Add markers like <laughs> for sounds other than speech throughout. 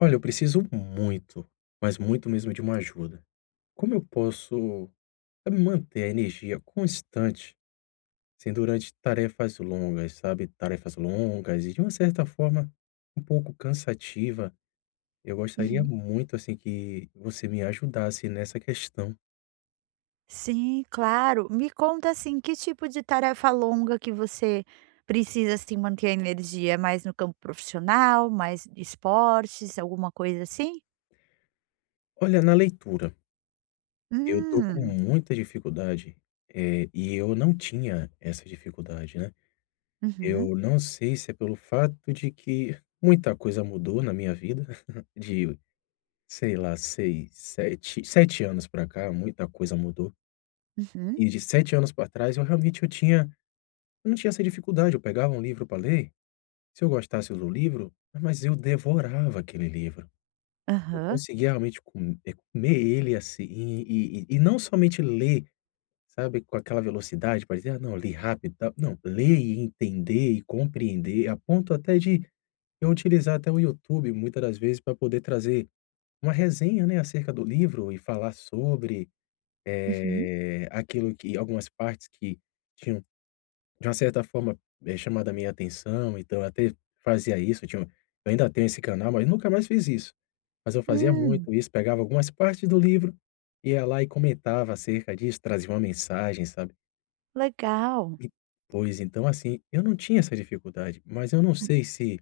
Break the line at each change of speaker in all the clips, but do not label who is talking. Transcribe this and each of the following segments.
Olha, eu preciso muito, mas muito mesmo de uma ajuda. Como eu posso, sabe, manter a energia constante, sem durante tarefas longas, sabe? Tarefas longas e de uma certa forma um pouco cansativa. Eu gostaria
Uhum.
muito, assim, que você me ajudasse nessa questão.
Sim, claro. Me conta, assim, que tipo de tarefa longa que você precisa, assim, manter a energia? É mais no campo profissional, mais de esportes, alguma coisa assim?
Olha, na leitura, eu tô com
Hum,
muita dificuldade, e eu não tinha essa dificuldade, né?
uhum.
Eu não sei se é pelo fato de que muita coisa mudou na minha vida, <laughs> de Sei lá, 6 7 7 anos pra cá, muita coisa mudou.
Uhum.
E de 7 anos pra trás eu não tinha essa dificuldade, eu pegava um livro pra ler, se eu gostasse do livro, mas eu devorava aquele livro. Eu
Aham.
conseguia realmente com comer ele assim e não somente ler, sabe, com aquela velocidade para dizer: "Ah não, li rápido e tal", não, ler e entender e compreender, a ponto até de eu utilizar até o YouTube muitas das vezes para poder trazer uma resenha, né, acerca do livro e falar sobre.
Uhum.
Aquilo que algumas partes que tinham, de uma certa forma, chamado a minha atenção, então eu até fazia isso, eu ainda tenho esse canal, mas nunca mais fiz isso. Mas eu fazia
Hum,
muito isso, pegava algumas partes do livro, ia lá e comentava acerca disso, trazia uma mensagem, sabe.
legal.
E pois então, assim, eu não tinha essa dificuldade, mas eu não sei se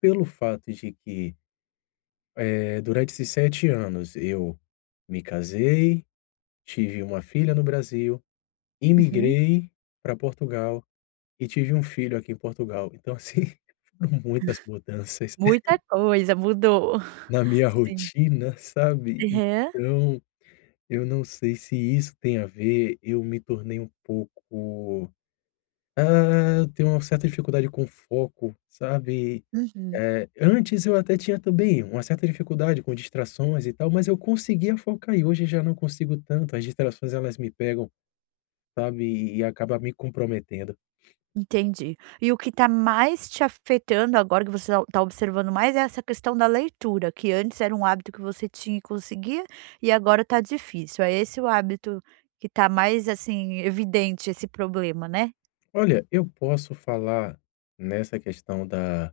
pelo fato de que, durante esses 7 anos eu me casei, tive uma filha no Brasil,
Uhum.
imigrei para Portugal e tive um filho aqui em Portugal. Então, assim, <laughs> foram muitas mudanças <laughs>
Muita coisa mudou. <laughs>
na minha
Sim.
rotina, sabe.
Aham.
Então, eu não sei se isso tem a ver, eu me tornei um pouco eu tenho uma certa dificuldade com foco, sabe.
Uhum.
Antes eu até tinha também uma certa dificuldade com distrações e tal, mas eu conseguia focar e hoje já não consigo tanto. As distrações elas me pegam, sabe, e acaba me comprometendo.
Entendi. E o que está mais te afetando agora, que você tá observando mais, é essa questão da leitura, que antes era um hábito que você tinha e conseguia, e agora tá difícil. É esse o hábito que tá mais, assim, evidente esse problema, né?
Olha, eu posso falar nessa questão da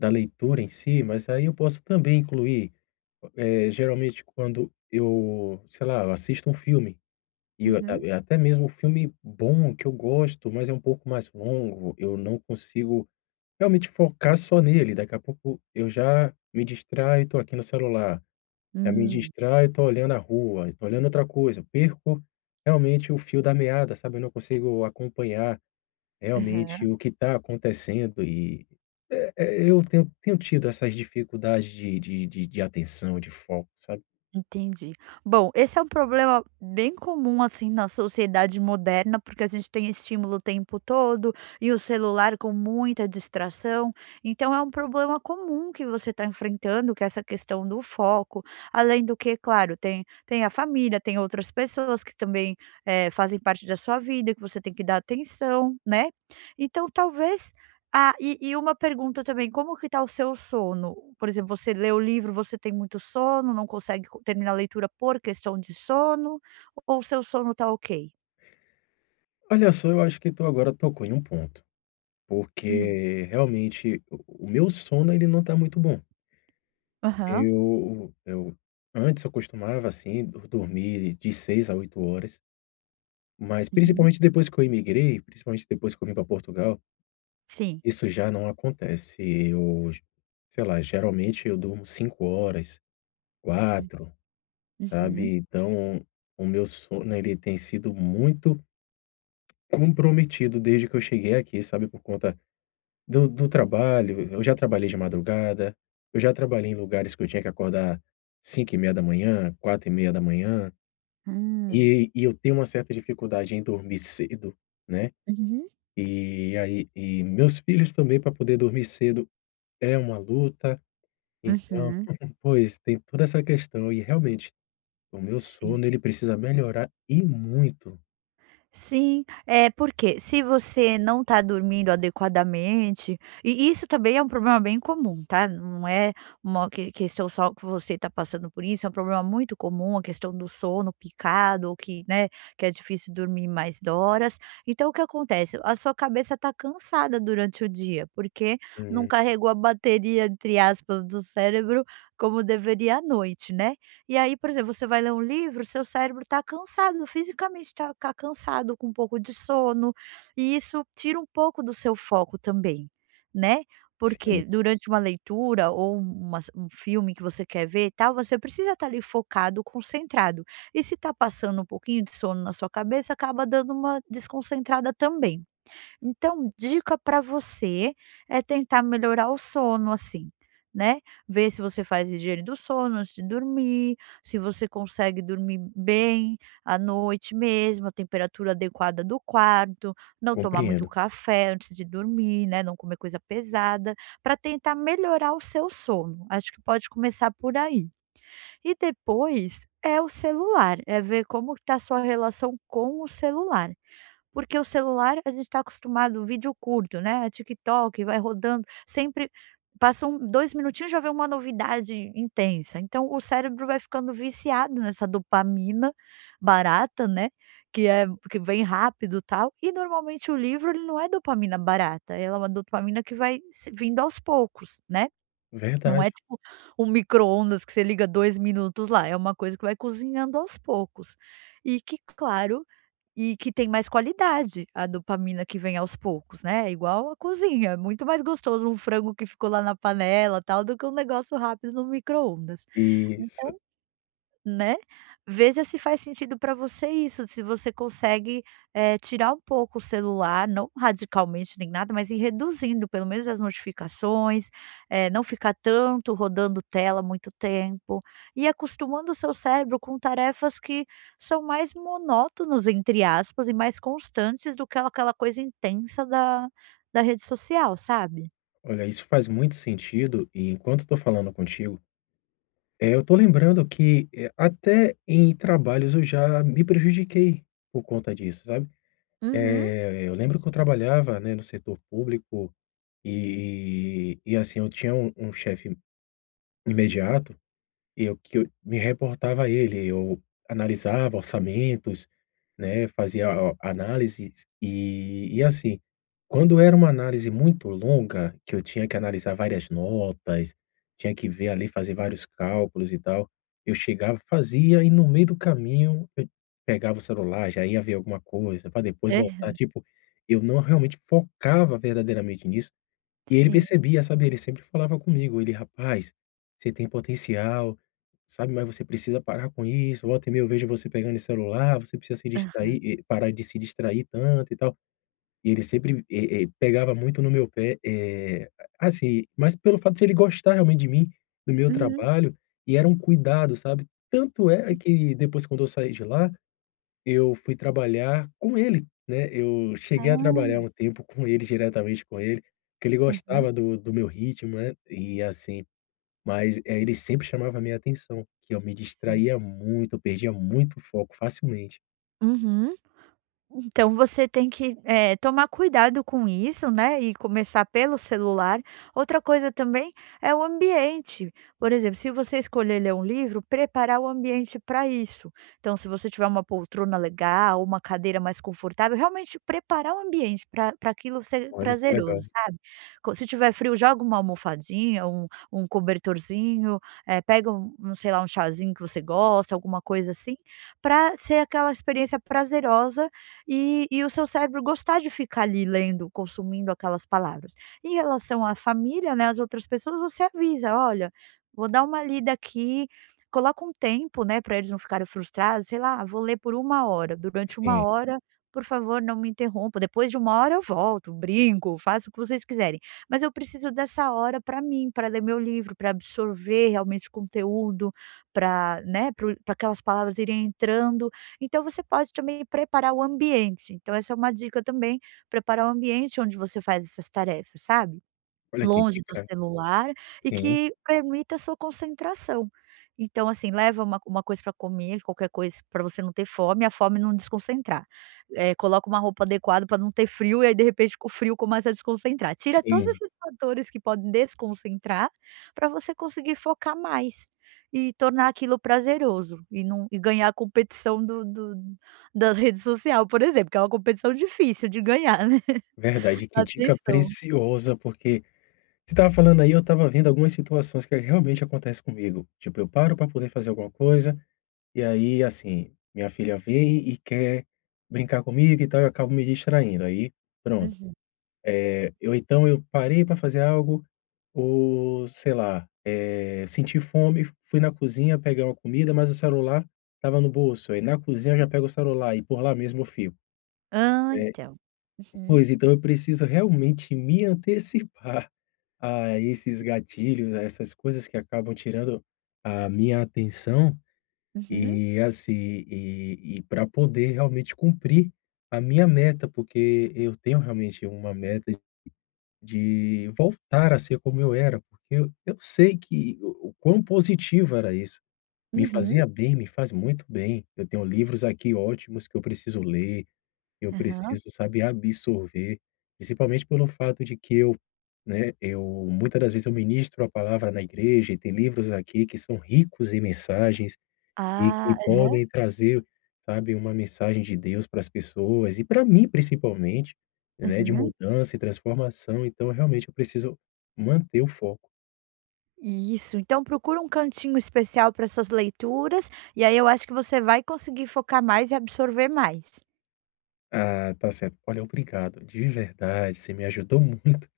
da leitura em si, mas aí eu posso também incluir, geralmente quando eu, sei lá, eu assisto um filme, e eu
Uhum.
a até mesmo um filme bom que eu gosto, mas é um pouco mais longo, eu não consigo realmente focar só nele, daqui a pouco eu já me distraio e tô aqui no celular, já me
Hum.
distraio e tô olhando a rua, e tô olhando outra coisa, perco realmente o fio da meada, sabe, eu não consigo acompanhar. Realmente,
Aham.
o que está acontecendo e eu tenho tido essas dificuldades de atenção, de foco, sabe.
Entendi. Bom, esse é um problema bem comum, assim, na sociedade moderna, porque a gente tem estímulo o tempo todo e o celular com muita distração. Então, é um problema comum que você está enfrentando, que é essa questão do foco. Além do que, claro, tem a família, tem outras pessoas que também fazem parte da sua vida, que você tem que dar atenção, né? Então, talvez e uma pergunta também, como que tá o seu sono? Por exemplo, você lê o livro, você tem muito sono, não consegue co terminar a leitura por questão de sono, ou o seu sono tá ok?
Olha só, eu acho que tu agora tocou em um ponto,
Hum.
porque realmente o meu sono ele não tá muito bom.
Aham.
Eu antes eu costumava, assim, do dormir de 6 a 8 horas, mas
Uhum.
principalmente depois que eu imigrei, principalmente depois que eu vim para Portugal,
Sim.
isso já não acontece. Eu, sei lá, geralmente eu durmo 5 horas,
Hum.
quatro.
Uhum.
Sabe, então o meu sono, ele tem sido muito comprometido desde que eu cheguei aqui, sabe, por conta do trabalho. Eu já trabalhei de madrugada, eu já trabalhei em lugares que eu tinha que acordar 5:30 da manhã, 4:30 da manhã,
Hum.
e eu tenho uma certa dificuldade em dormir cedo, né.
Uhum.
E aí e meus filhos também para poder dormir cedo é uma luta, então
Uhum.
<laughs> pois, tem toda essa questão e realmente o meu
Sim.
sono ele precisa melhorar e muito.
Sim, é porque se você não está dormindo adequadamente e isso também é um problema bem comum, tá, não é uma que questão só que você está passando por isso, é um problema muito comum, a questão do sono picado ou que, né, que é difícil dormir mais horas. Então o que acontece? A sua cabeça está cansada durante o dia, porque não
Hum,
carregou a "bateria", entre aspas, do cérebro como deveria à noite, né. E aí, por exemplo, você vai ler um livro, seu cérebro está cansado, fisicamente está cansado, com um pouco de sono, e isso tira um pouco do seu foco também, né.
sim,
Porque durante uma leitura ou uma um filme que você quer ver e tal, você precisa estar ali focado, concentrado. E se tá passando um pouquinho de sono na sua cabeça, acaba dando uma desconcentrada também. Então, dica para você é tentar melhorar o sono, assim, né, ver se você faz higiene do sono antes de dormir, se você consegue dormir bem à noite mesmo, a temperatura adequada do quarto, não tomar muito
compreendo.
café antes de dormir, né, não comer coisa pesada, para tentar melhorar o seu sono. Acho que pode começar por aí. E depois é o celular, é ver como está a sua relação com o celular. Porque o celular a gente está acostumado, vídeo curto, né, é TikTok, vai rodando, sempre passam 2 minutinhos, já vem uma novidade intensa, então o cérebro vai ficando viciado nessa dopamina barata, né, que é que vem rápido, tal, e normalmente o livro ele não é dopamina barata, ela é uma dopamina que vai se vindo aos poucos, né, não
Verdade.
é tipo um micro-ondas que você liga 2 minutos lá, é uma coisa que vai cozinhando aos poucos. E que claro e que tem mais qualidade a dopamina que vem aos poucos, né, igual a cozinha, é muito mais gostoso um frango que ficou lá na panela tal do que um negócio rápido no micro-ondas.
Isso,
Então né, veja se faz sentido para você isso, se você consegue, tirar um pouco o celular, não radicalmente nem nada, mas ir reduzindo pelo menos as notificações, não ficar tanto rodando tela muito tempo, e acostumando o seu cérebro com tarefas que são mais monótonas entre aspas, e mais constantes do que aquela coisa intensa da rede social, sabe?
olha, isso faz muito sentido e enquanto estou falando contigo, eu estou lembrando que, até em trabalhos eu já me prejudiquei por conta disso, sabe.
Uhum.
Eu lembro que eu trabalhava, né, no setor público e assim, eu tinha um chefe imediato. Eu que eu me reportava a ele, eu analisava orçamentos, né, fazia a análises e assim, quando era uma análise muito longa, que eu tinha que analisar várias notas, tinha que ver ali, fazer vários cálculos e tal, eu chegava, fazia e no meio do caminho eu pegava o celular, já ia ver alguma coisa, para depois
É,
voltar, tipo, eu não realmente focava verdadeiramente nisso, e ele
sim.
percebia, sabe, ele sempre falava comigo, ele: "Rapaz, você tem potencial, sabe, mas você precisa parar com isso, volta e meia eu vejo você pegando esse celular, você precisa se distrair e parar de se distrair tanto e tal". E ele sempre, pegava muito no meu pé, assim, mas pelo fato de ele gostar realmente de mim, do meu
Uhum,
trabalho, e era um cuidado, sabe. Tanto é
sim.
que depois quando eu saí de lá eu fui trabalhar com ele, né, eu cheguei a trabalhar
Ah,
um tempo com ele, diretamente com ele, porque ele
uhum,
gostava do meu ritmo, né, e assim, mas, ele sempre chamava a minha atenção, que eu me
sim.
distraía muito, eu perdia muito foco facilmente.
Uhum. Então você tem que, tomar cuidado com isso, né, e começar pelo celular. Outra coisa também é o ambiente. Por exemplo, se você escolher ler um livro, preparar o ambiente para isso. Então, se você tiver uma poltrona legal, uma cadeira mais confortável, realmente preparar o ambiente para pra aquilo ser
Olha que
prazeroso,
legal.
sabe. Co Se tiver frio, joga uma almofadinha, um cobertorzinho, pega sei lá, um chazinho que você gosta, alguma coisa assim, para ser aquela experiência prazerosa e o seu cérebro gostar de ficar ali lendo, consumindo aquelas palavras. Em relação à família, né, às outras pessoas, você avisa: "Olha, vou dar uma lida aqui", coloca um tempo, né, para eles não ficarem frustrados, sei lá: "Vou ler por uma hora, durante uma
Sim,
hora, por favor, não me interrompa, depois de uma hora eu volto, brinco, faço o que vocês quiserem, mas eu preciso dessa hora para mim, para ler meu livro, para absorver realmente o conteúdo, para, né, para aquelas palavras irem entrando" então você pode também preparar o ambiente. Então essa é uma dica também, preparar o ambiente onde você faz essas tarefas, sabe?
olha que
Longe do
dica.
celular e
Sim,
que permita a sua concentração. Então, assim, leva uma coisa para comer, qualquer coisa para você não ter fome, a fome não desconcentrar. Coloca uma roupa adequada para não ter frio e aí de repente o frio começa a desconcentrar. Tira todos
sim,
esses fatores que podem desconcentrar para você conseguir focar mais e tornar aquilo prazeroso e não e ganhar a competição do da rede social, por exemplo, que é uma competição difícil de ganhar, né, <laughs>
verdade, que dica
atenção.
preciosa, porque você estava falando aí, eu estava vendo algumas situações que realmente acontece comigo, tipo, eu paro para poder fazer alguma coisa. E aí, assim, minha filha vem e quer brincar comigo e tal, eu acabo me distraindo. Aí, pronto.
Uhum.
Eu então eu parei para fazer algo ou, sei lá, senti fome, fui na cozinha pegar uma comida, mas o celular estava no bolso. Aí na cozinha eu já pego o celular e por lá mesmo eu fico,
Ah,
né.
então. Uhum,
Pois então eu preciso realmente me antecipar a esses gatilhos, a essas coisas que acabam tirando a minha atenção
uhum,
e assim, e pra poder realmente cumprir a minha meta, porque eu tenho realmente uma meta de voltar a ser como eu era, porque eu sei que o quão positivo era isso. Me
uhum,
fazia bem, me faz muito bem. Eu tenho livros aqui ótimos que eu preciso ler, eu
aham.
preciso, sabe, absorver, principalmente pelo fato de que eu, né, eu muitas das vezes eu ministro a palavra na igreja e tem livros aqui que são ricos em mensagens. E
Ah,
que
aham,
podem trazer, sabe, uma mensagem de Deus para as pessoas e para mim principalmente, né, de
aham.
mudança e transformação, então realmente eu preciso manter o foco.
Isso, então procura um cantinho especial para essas leituras, e aí eu acho que você vai conseguir focar mais e absorver mais.
Ah, tá certo. Olha, obrigado, de verdade, você me ajudou <laughs> muito.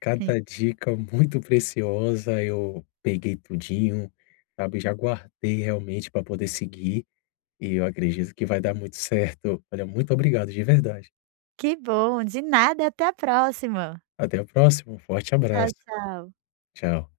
Cada dica muito preciosa, eu peguei tudinho, sabe, já guardei realmente para poder seguir, e eu acredito que vai dar muito certo. Olha, muito obrigado de verdade.
Que bom, de nada, até a próxima.
Até a próxima, um forte
Tchau,
abraço.
tchau.
Tchau.